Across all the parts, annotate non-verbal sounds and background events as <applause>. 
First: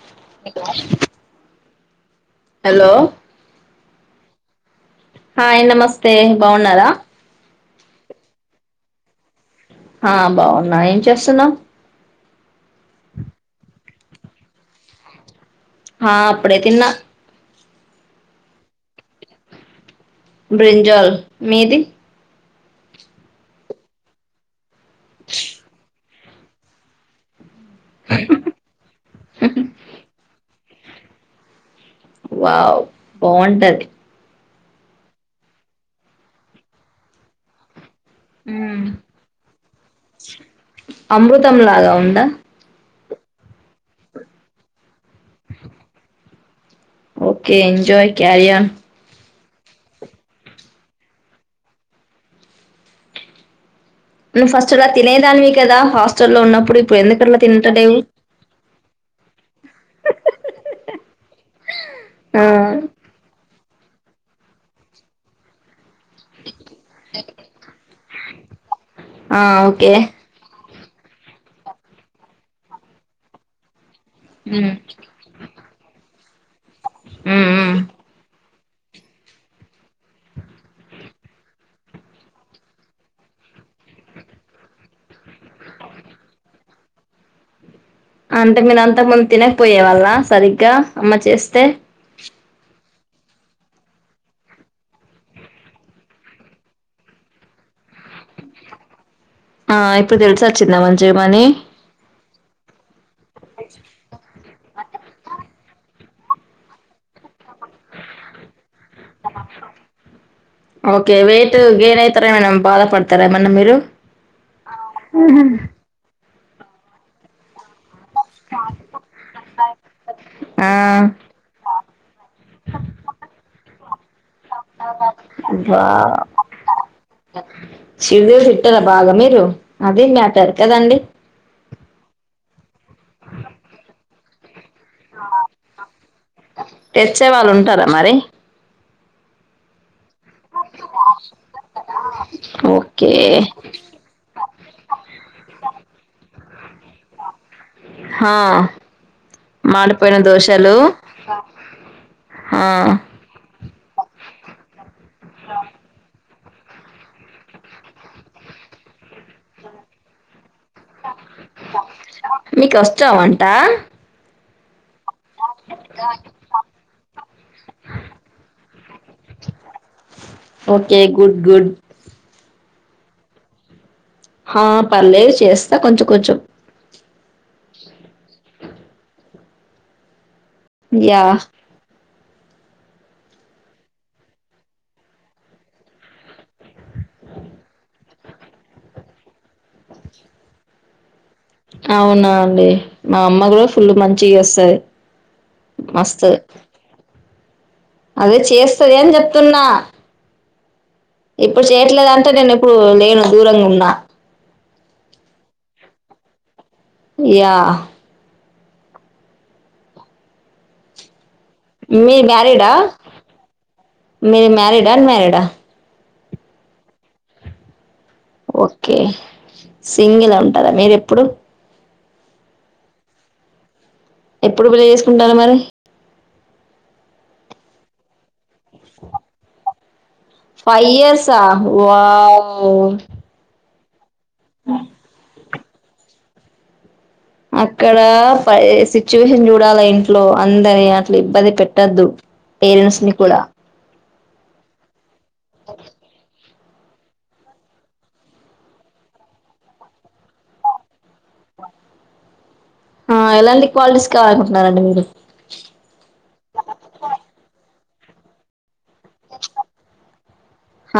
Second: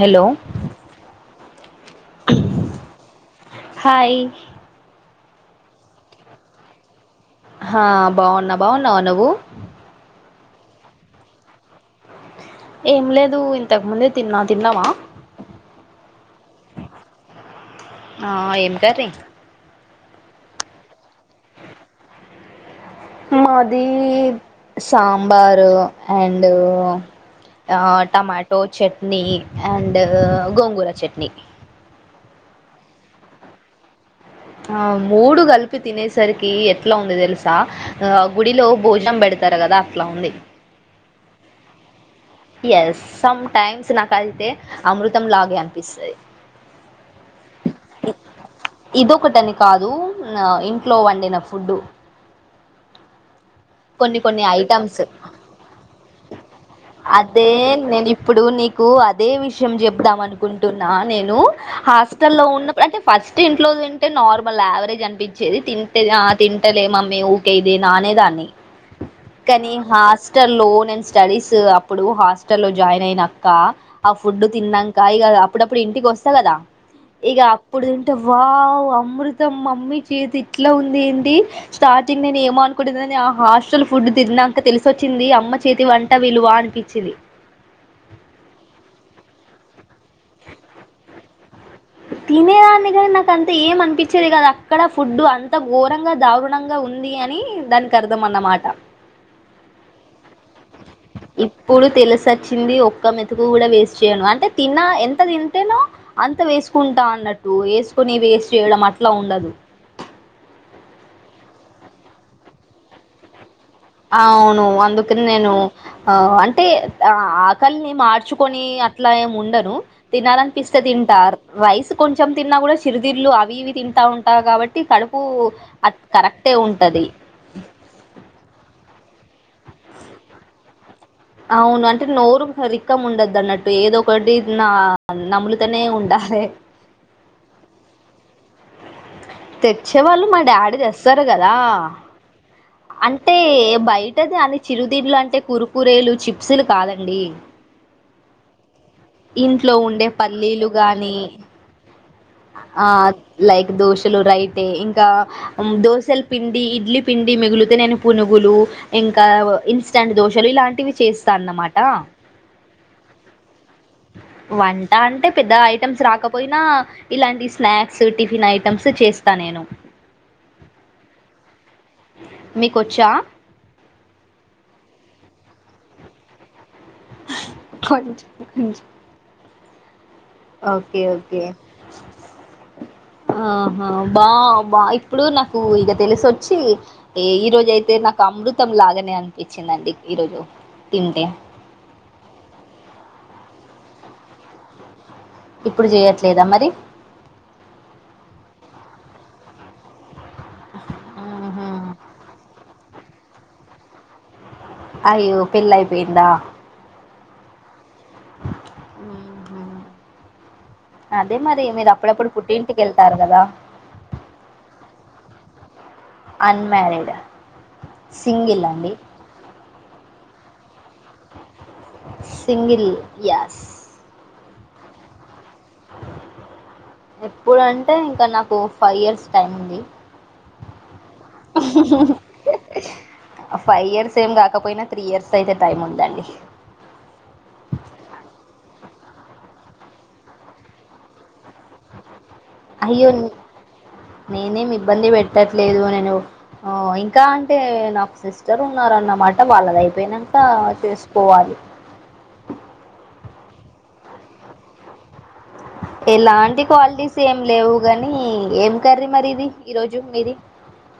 Hello hello hi hi నమస్తే బాగున్నారా హా బావున్నా బావున్నావ నువ్వు ఆ బావునా ఏం చేస్తున్నావు ఏం లేదు ఇంతక ముందే తిన్నా తిన్నావా హా అప్పుడే తిన్న ఆ ఏం కర్రీ బ్రింజల్ మీది మాది సాంబారు అండు ఆ tomato chutney and gongura chutney wow బాగుంటది ఆ మూడు కలిపి తినేసరికి ఎట్లా ఉందో తెలుసా ఆ గుడిలో భోజనం పెడతారు కదా అట్లా ఉంది అమృతం లాగా ఉందా ఎస్ సం టైమ్స్ నాకు అయితే అమృతం లాగే అనిపిస్తది ఓకే ఎంజాయ్ క్యారియన్ ఇదొకటని కాదు ఇంట్లో వండిన ఫుడ్ కొన్ని కొన్ని నువ్వు ఫస్ట్ అలా ఐటమ్స్ తినేదానివి కదా హాస్టల్లో ఉన్నప్పుడు ఇప్పుడు ఎందుకట్లా అదే తింటలేవు నేను ఇప్పుడు నీ కు అదే విషయం చెప్దాం అనుకుంటున్నా నేను ఆ హాస్టలో ఉన్నప్పుడు అంటే ఫస్ట్ ఇ ఇంట్లో తింటే నార్మల్ యావరేజ్ అనిపించేది తింటే తింటలే మమ్మీ ఊకే ఇదే నానే దాన్ని ఆ కానీ ఓకే హాస్టల్ లో నేను స్టడీస్ అప్పుడు హాస్టల్ లో జాయిన్ అయినక్క ఆ ఫుడ్ ఉమ్ తినంక ఇక అప్పుడప్పుడు ఇంటికి వస్తా కదా ఇక ఉమ్ ఉమ్ అప్పుడు తింటే వా అమృతం మమ్మీ చేతి ఇట్లా ఉంది ఏంటి స్టార్టింగ్ నేను ఏమో అనుకుంటననిగాని హాస్టల్ ఫుడ్ తిన్నాక తెలిసొచ్చింది అమ్మ చేతి వంట విలువా అనిపించింది అంటే మీరు అంతాక ముందు తినకపోయే వాళ్ళ సరిగ్గా అమ్మ చేస్తే తినేదాన్ని కానీ నాకు అంత ఏం అనిపించేది కాదు అక్కడ ఫుడ్ అంత ఘోరంగా దారుణంగా ఉంది అ అని దానికి అర్థం అన్నమాట ఆ ఇప్పుడు తెలుసివచ్చిందా మరి ఇప్పుడు తెలిసొచ్చింది ఒ క్క మెతుకు కూడా వేస్ట్ చేయను అంటే తిన్నా ఎంత తింటానో అంత వేసుకుంటా అన్నట్టు వేసుకొని వేస్ట్ చేయడం అట్లా ఉండదు ఓకే వెయిట్ గెయిన్ అయితారెమో అని బాధ పడతారా ఏమన్నా మీరు అవును అందుకని నేను ఆ అంటే ఆకలిని మా చూకొని అట్లా ఏం ఉండను ఆ! తినాలనిపిస్తే తింటా రైస్ కొంచెం తిన్నా కూడా సిరిదిర్లు అవి ఇవి తింటాం ఉమ్ ఆహ్ కరెక్టే ఉంటది శివేదా. బాగా మీరు అదే మీ <unintelligible> కదండి. అవును అంటే నోరు సరిగ్గా ఉండొద్దు అన్నట్టు ఏదో ఒకటి. నా నములుతనే ఉండాలి. తెచ్చేవాళ్ళు ఉంటారా మరి? తెచ్చేవాళ్ళు మా డాడీ తెస్తారు కదా ఓకే. అంటే బయటది అని చిరుదింలు అంటే కురకురేలు చిప్సులు కాదండి. ఆహ్. ఇంట్లో ఉండే పల్లీలు గాని. ఆ! ఆహ్ లైక్ దోశలు రైతే ఇంకా ఉమ్ దోశలు. పిండి ఇడ్లీ పిండి మిగిలితే నేను పునుగులు ఇంకా ఇన్స్టాంట్ దోశలు ఇలాంటివి చేస్. మీకు వస్తాదా వంట. వంట అంటే పెద్ద ఐటమ్స్ రాకపోయినా ఇలాంటి స్నాక్స్ టిఫిన్ ఐటమ్స్ చేస్తాను నేను. Okay good good. మీకొచ్చా. ఆహ్ పర్లేదు చేస్తా కొంచెం కొంచెం. ఆహ్ కొంచెం కొంచెం. Okay yeah! ఓకే. <inaudible> ఆహా బా బా ఇప్పుడు నాకు ఇంకా తెలిసొచ్చి ఈ రోజు అయితే. నాకు అమృతం లాగానే అనిపించిందండి ఈరోజు తింటే. అవునా అండి మా అమ్మ కూడా ఫుల్ మంచిగా చేస్తది. ఇప్పుడు మస్తు. చెయట్లేదా మరి. అదే చేస్తది అని చెప్తున్నా. ఇప్పుడు మ్మ్హ్మ్. చేయట్లేదు అంటే నేను ఇప్పుడు లేను దూరంగా ఉన్నా. అయ్యో పెళ్లేపోయిందా. యా. ఆహ్. అదే మరి మీరు అప్పుడప్పుడు పుట్టింటికేళ్తారు కదా. మీరు మ్యారీడా అన్ మ్యారీడా అన్మ్యారీడ్ సింగిల్ అండి. సింగిల్గా ఉంటారా మీరు ఎప్పుడు. Um yes. ఎప్పుడు పెళ్లి చేసుకుంటారు మరి. ఎప్పుడు అంటే ఇంకా నాకు ఫైవ్ ఇయర్స్ టైం ఉంది. ఫైవ్ ఇయర్సా వామ్మో. ఫైవ్ ఇయర్స్ ఏం కాకపోయినా త్రీ ఇయర్స్ అయితే టైం ఉందండి. అక్కడ పై సిచ్యువేషన్ చూడాలా ఇంట్లో అందరిని అట్లా ఇబ్బంది పెట్టొద్దు. పేరెంట్స్ ని కూడా. నేనేమి ఇబ్బంది పెట్టట్లేదు నేను ఆహ్ ఇంకా అంటే నాకు సిస్టర్ ఉందానమాట. అంటే వాళ్ళదైపోయినాక చేసుకోవాలి. <inaudible> ఆహ్ ఎలాంటి క్వాలిటీస్ కావాలనుకుంటున్నారండి మీరు. ఎలాంటి క్వాలిటీస్ ఏం లేవు గాని ఏం. కర్రీ మరి ఇది ఈరోజు మీది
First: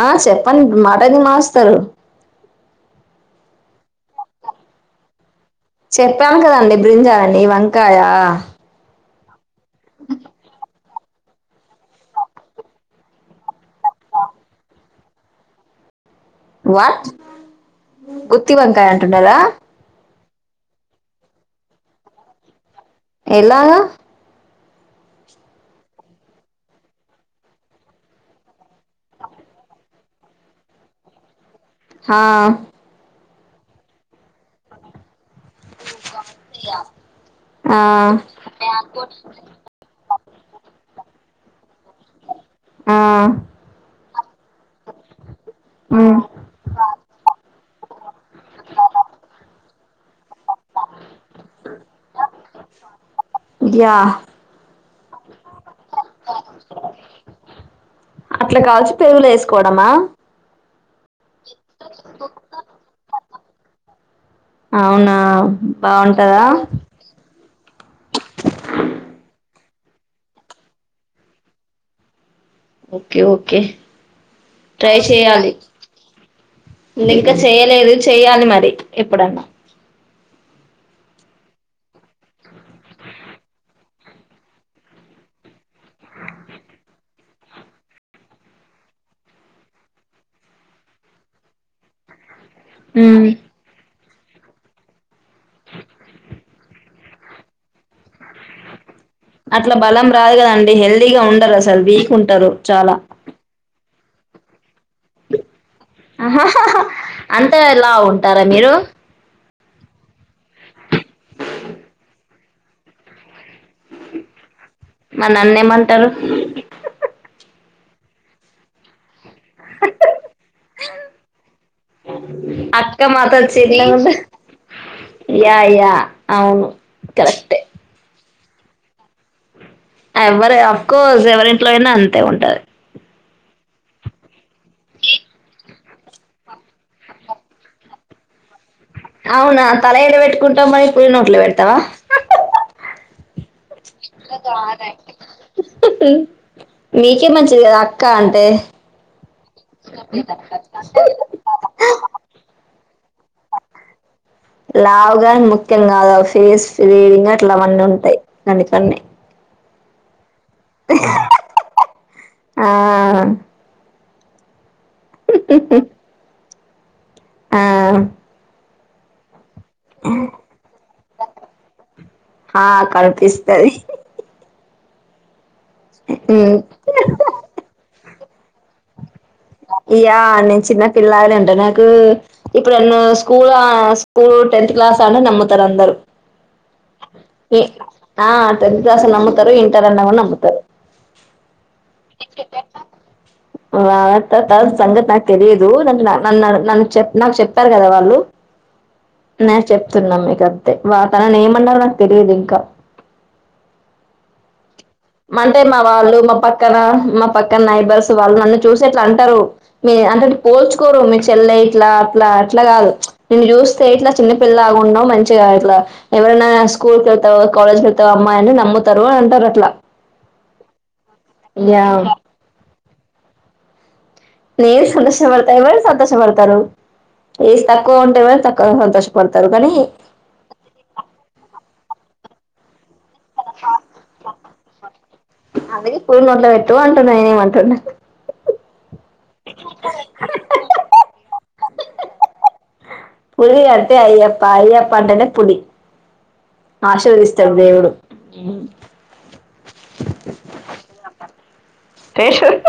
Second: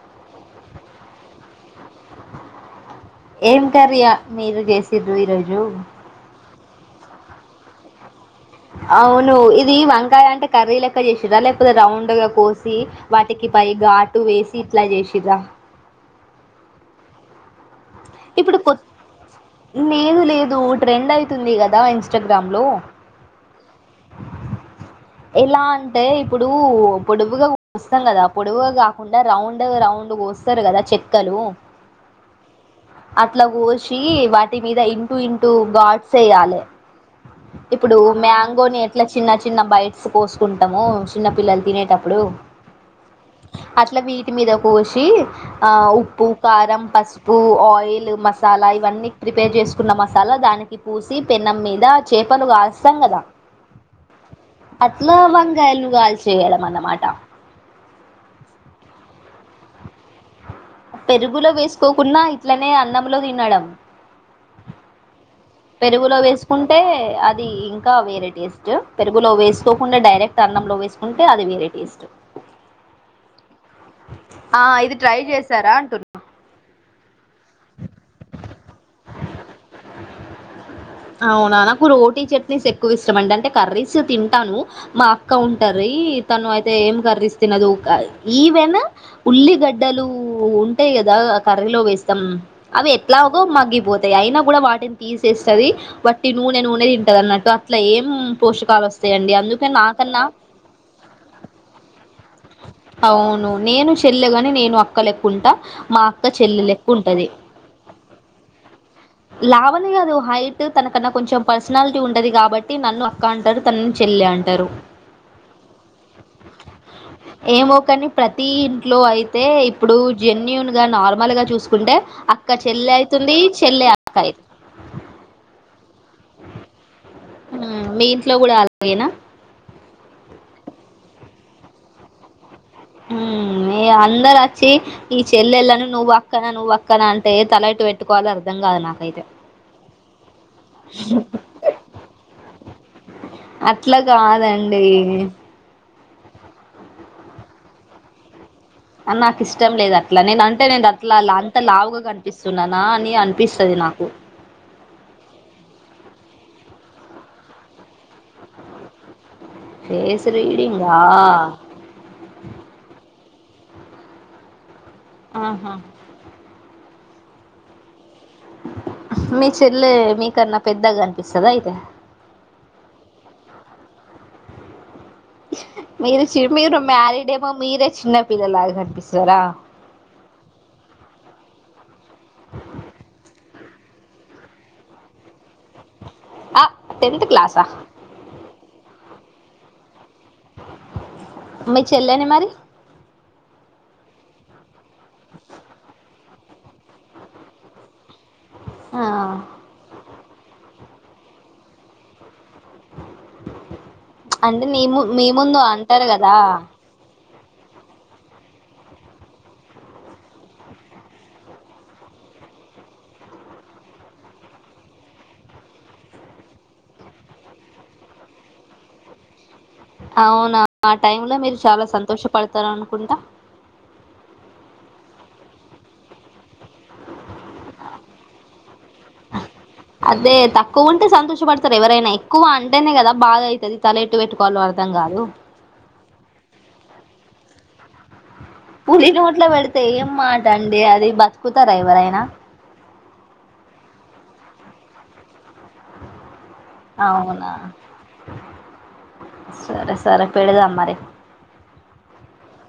ఆహ్ చెప్పండి మాట్లాడండి మాస్తారు. ఏం కర్రీ మీరు చేసుండ్రు ఈ రోజు. చెప్పాను కదండి బ్రింజాలని వంకాయ. అవును ఇది వంకాయ అంటే కర్రీల లెక్క చేసిన్రా లేకపోతే రౌండ్గా కోసి వాటికి పై ఘాటు వేసి ఇట్ల చేసిన్రా వాట్ గుత్తి వంకాయ అంటున్నరా? ఏదో ట్రెండ్ అయితుంది కదా ఇన్స్టాగ్రామ్లో ఎలాగా ఎలా అంటే ఇప్పుడు పొడువుగా కోస్తం కదా పొడువుగా కాకుండా రౌండ్ రౌం డు కోస్తరు కదా చెక్కలు హా అట్ల కోసి వాటి మీద ఇంటూ ఇంటూ గాడ్స్ ఎయ్యాలె ఆ ఇప్పుడు మ్యాంగోని ఎట్లా చిన్న చిన్న బైట్ కోస్కుంటమో చిన్న పిల్లల్ తినేటప్పుడు ఆ అట్ల వీటి మీద కోసి ఆ మ్ ఉప్పు, కారం, పసుపు, ఆయిల్, మస సాలా ఇవన్నీ ప్రిపేర్ చేసు కున్న మసాలా దానికి పూసి పెనం మీద చేపను కాలుస్తాం కదా అట్లా వం అట్ల కాల్చి పెరుగుల ఏస్కోవడమా పెరుగులో వేస్కోకున్నా ఇట్లనే అన్నంలో తినడం. అవునా పెరుగులో బాగుంటదా వేస్కుంటే అది ఇంకా వేరే టేస్ట్ పెరుగులో వే వేస్కోకుండా డైరెక్ట్ అన్నంలో వేసుకుంటే అది వేరే టేస్ట్ ఓకే ఓకే ఆ ఇది ట్రై చేశారా అంటున్న లే ఇంకా చెయలేదు చెయ్యాలి మరి ఎప్పుడన్నా అవునా నాకు రోటీ చట్నీస్ ఎక్కు ఇష్టం అండి అంటే కర్రీస్ తింటాను. మా అక్క ఉంటారు దీ తను అయితే ఏం కర్రీస్ తినదు ఈవెన్ ఉల్లిగడ్డలు ఉంటే కదా కర్రీలో వేస్తాం అవి మ్ ఎట్లాగో మగ్గిపోతయి అయినా గుడా వాటిని తీసేస్ స్తది. వట్టి నూనె నూనె తింటదన్నట్టు అట్ల ఏం పోషకాల్ వస్త అట్ల బలం రాదు కదండి హెల్దీగా ఉండరసల్ అవును నేను చెల్లగని నేను అక్ అక్క లెక్కుంటా మా అక్క చెల్లి ఆహాహాహా. లెక్కుంటది. అంత లావు ఉంటారా మీరు లావలే కాదు హైట్ తనకన్నా కొంచం పర్సనాలిటీ ఉండది కాబట్టి నన్ను అక్క అన్ టరు తనని చెల్లె అంటరు. మా నన్నేమంటారు ఏమో కని ప్రతి ఇంట్లో అయి తే ఇప్పుడు జెన్యూన్గా నార్మల్గా చూస్కుంటే అక్క చెల్లె అక్క అయితుంది మాతో చెల్లె అక్క చిన్నగుంటది అయితుంది యా యా అవును కరె మ్ మీ ఇంట్లో గుడా అలాగేనా ఇంట్లో అయినా అంతే ఉంటది. మ్ ఇగ అందరచ్చి ఈ చెల్లెళ్ళను నువ్వు అక్కన నువ్వు అక్కన అంటే తల ఎటు పెట్టుకోవాలో అ అవునా తల ఏడ పెట్టుకుంటవ్ మరి పులి నోట్ల పెడ్తవ. అట్ల కాదండి. నీకే మంచిది కదా అక్కా అంటే అన్ నాక్ ఇష్టం లేద్ అట్లా నేన్ అంటే నేను అట్లా అంత లావుగా కనిపిస్తున్ననా అని అనిపిస్తది నాకు లావుగా అని ముఖ్యం కాదు ఫేస్ రీడింగ్ అట్ల అవన్నీ ఉంటయి. దాని కన్నీ ఫేస్ రీడింగా ఆ ఆహా ఆహ్. మీకు. చెల్లే మీకన్నా పెద్దగా అనిపిస్తదా అయితే. ఆ కనిపిస్తది మీరు ఉమ్ మీరు మ్యారీడేమో మీరే చిన్న పిల్లలాగా అనిపిస్తు. యా నేను చిన్న పిల్లలగుంట నాకు ఇప్పుడు నన్ను స్కూలా. ఆహ్ స్కూల్ టెన్త్ క్లాస్ అన్న నమ్ముతారు అందరు. ఆ టెన్త్ క్లాసా ఆహ్ టెన్త్ క్లాస్ అన్న నమ్ముతారు ఇంటర్ అన్న నమ్ముతారు. మీ చెల్లెని మరి. ఆహ్ సంగతి నాకు తెలియదు నన్ను చెప్ నాకు చెప్పారు కదా వాళ్ళు. ఆ నేను చెప్తున్నా మీకు అంతే వా తననేమన్నారో నాకు తెలియదు ఇంకా. అం. అంటే మా వాళ్ళు మా పక్కన మా. పక్కన నైబర్స్ వాళ్ళు నన్ను చూసి ఇట్లా అంటారు మీ అంటే పోల్చుకోరు మీ చెల్లె ఇట్లా అట్లా. అట్లా కాదు నేను చూస్తే ఇట్లా చిన్న పిల్ల లాగా ఉన్నావ్ మంచిగా ఇట్లా ఎవరైనా స్కూల్ కి వెళ్తా. కాలేజ్ కేళ్త అమ్మాయి అని నమ్ముతారు అని అంటారు అట్లా. అవునా ఆ టైమ్ లో మీరు చాలా యా సంతోషపడతారు అనుకుంటా. నేను సంతోషపడతాను కాబట్టి సంతోష పడతారు. ఏజ్ తక్కువగా ఉంటే వాళ్ళు తక్కువ సంతోషపడతారు కానీ. అదే తక్కువ ఉంటే సంతోషపడతారు ఎవరైనా ఎక్కువ అంటేనే కదా. బాగా అయితది తలెట్టు పెట్టుకోవాలో అర్దం కాదు. అందుకే పులి నోట్లో పెట్టు అంటున్నా నేనేమంటున్నా పులి నోటిలో పెడితే ఏం మాట అండి అది బతుకుతారా ఎవరైనా. పులి అంటే అయ్యప్ప అయ్యప్పంటనే పులి. అవునా ఆశీర్వదిస్తాడు దేవుడు సరే సరే పెడదాం మరి. రేషన్.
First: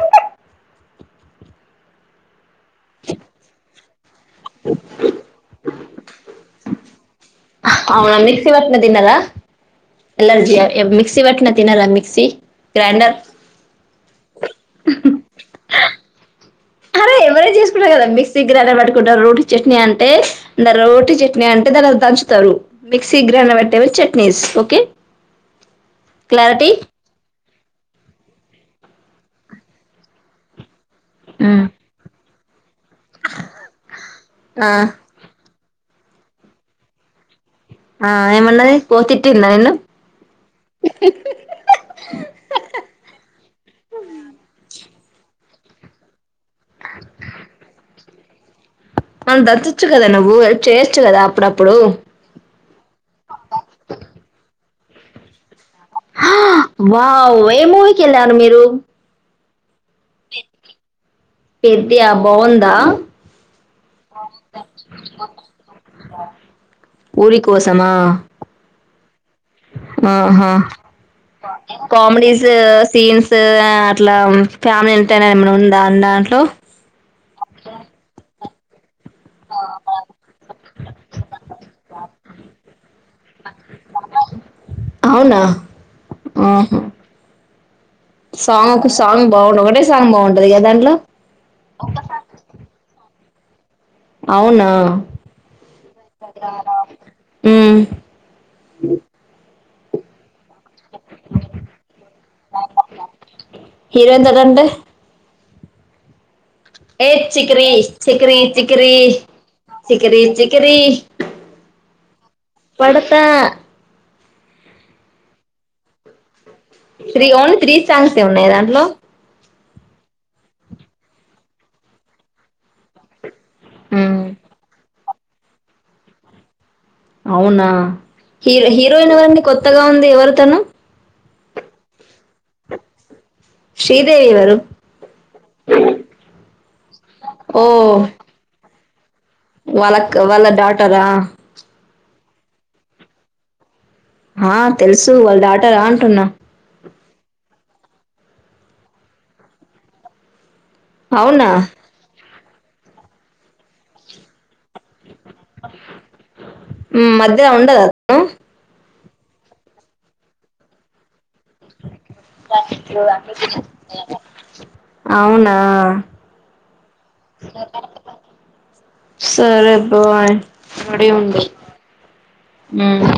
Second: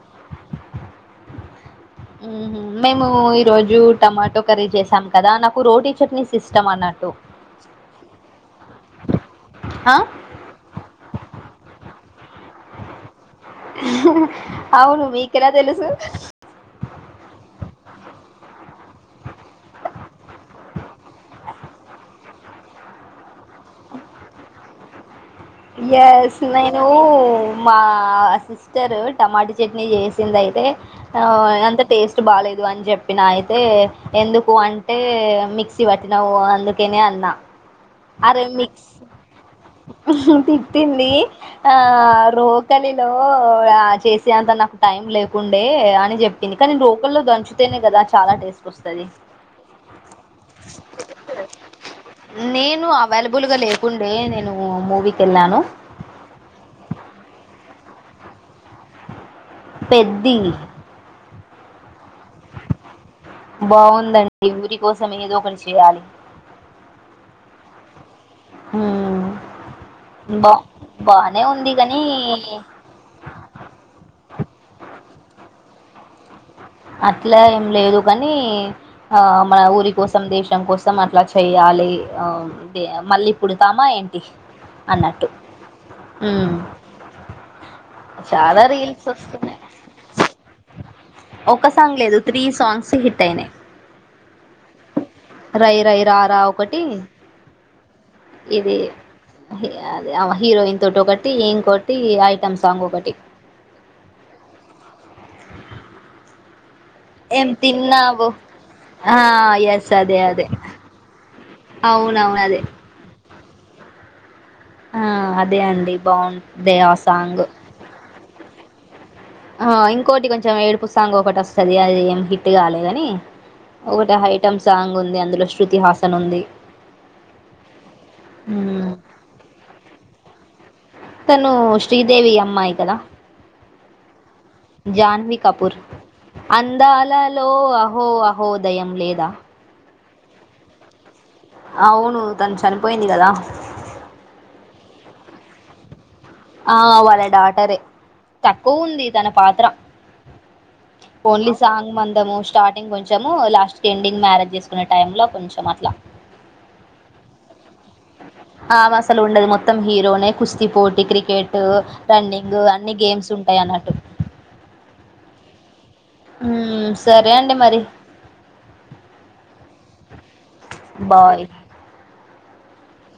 మేము ఈ రోజు టమాటో కర్రీ చేసాం కదా నాకు రోటీ చట్నీస్ ఇష్టం అన్నట్టు. అవునా మిక్స్ పట్టినది తిన్నాదా ఆ ఎలర్జీ ఆహ్ మిక్స్. మీక్స్ పట్టినవి తిన్నదా మిక్సి గ్రైండర్. ఆహ్ అవును మీకేల తెలుసు. అరే. ఎవరేన చేసుకుంటారు కదా మిక్సీ గ్రైండర్ పట్టుకుంటారు రోటీ చట్నీ అంటే రోటీ చట్నీ అంటే దానీలో దంచు. తరు మిక్సీ గ్రైండర్లో పట్టేవి చట్నీస్ ఓకే. ఎస్ క్లారిటీ నేను. మా సిస్టర్ టమాటా చట్నీ చేసింది అయితే ఆహ్ ఉమ్ అంత టేస్ట్. బాలేదు అని చెప్పిన అయితే ఎందుకు ఆ అంటే మిక్స్. మిక్సీ పట్టినవు అందుకేనే అన్న. ఆహ్ ఏమన్నాది పో తిట్టిందా. నిన్ను ఆహ్ తిట్టింది ఆహ్ రోకలిలో. ఆహ్ చేసే అంత నాకు టైం లేకుండే అని చెప్పింది కానీ రోకల్లో దంచుతేనే కదా చాలా టేస్ట్ వస్తది. మరి దచ్చోచ్చు కదా నువ్వు హెల్ప్ చేయొచ్చు కదా అప్పుడప్పుడు. నేను అవైలబుల్ గా లేకుండే నేను మూవీకి వెళ్ళాను. ఆహ్ వావ్ ఏ మూవీకి వెళ్ళారు మీరు. పెద్ది. పెద్దియా బాగుందా. బాగుందండి ఊరి కోసం ఏదో ఒకటి చేయాలి. ఊరి కోసమా. ఉ ఆహా ఉంది కాని కామెడీస్ సీన్స్ అట్లా ఫ్యామిలీ అంటనే ఏమనున్ దాని దాంట్లో అట్లా ఏం లేదు కానీ ఆ మన ఊరి కోసం, దేశం కోసం అట్లా చెయాలి ఆ తే మళ్ళీ పుడితామ ఏం టి అన్నట్టు అవునా ఉమ్ ఆహా చాలా సాంగ్ కు రీల్స్ సాంగ్ వస్తున్నాయి బావుంటంది ఒకటే సాంగ్ బావుంటది కదా దాంట్లో ఒక సాంగ్ లేదు త్రీ సాంగ్స్ హిట్ అయినాయి. అవునా రై రై రరా ఒకటి ఉమ్ ఇది హె అదే అమె హీరోయిన్ తొట ఒకట్టి ఏం కొట్టి ఐటమ్ సాంగ్ ఒకటి <inaudible> హీరోయిన్ తోటి అంటే ఏ ఏం చికిరి తిన్నావు చికిరి చికిరి ఆ ఎస్ అదే చికిరి అదే చికిరి అవునవును అదే పడతా ఆ అదే అండి బాన్ త్రీ గోన్ త్రీ సాంగ్స్ ఏ ఉన్నాయి దాంట్లో ఆ ఇంకోటి కొంచెం ఏడుపుసాంగ్ ఒకటి వస్తది. అది ఏమి హిట్ కాలే గాని ఒకటి హ ఐటమ్ సాంగ్ ఉంది. అందులో శ్రుతి హాసన్ ఉంది. అవునా హీ ఉమ్, హీరోయిన్ ఎవరండి కొత్తగా ఉంది ఎవరు తను? తను శ్రీదేవి అమ్మయి కదా శ్రీదేవి ఎవరు జాన్వీ కపూర్ అందలా లో ఓ అహో అహో దయం వాళ్ళ క్ వాళ్ళ డాటరా? అవును తను చనిపోయింది గదా ఆ తెలుసు వాళ్ళ ఆట రా అంటున్నా. ఆ వాళ్ళ డాటరే తక్కువ ఉంది తన పాత్ర అవునా ఓన్లీ సాంగ్ మందము స్టార్టింగ్ కొంచెము లాస్ట్ ఎండింగ్ మ్యారేజెస్ మన టైమ్లా కొంచెం అట్ల అ ఆ అసలు ఉండదు మొత్తం హీరోనే కుస్తీ పోటీ, క్రికెట్ ఓ రన్నింగ్ అన్ని గేమ్స్ ఉంటాయి అన్నట్టు అవునా మ్ సరే అండి మరి టు వన్ మడియూ ఉంది బాయ్ ఉంగా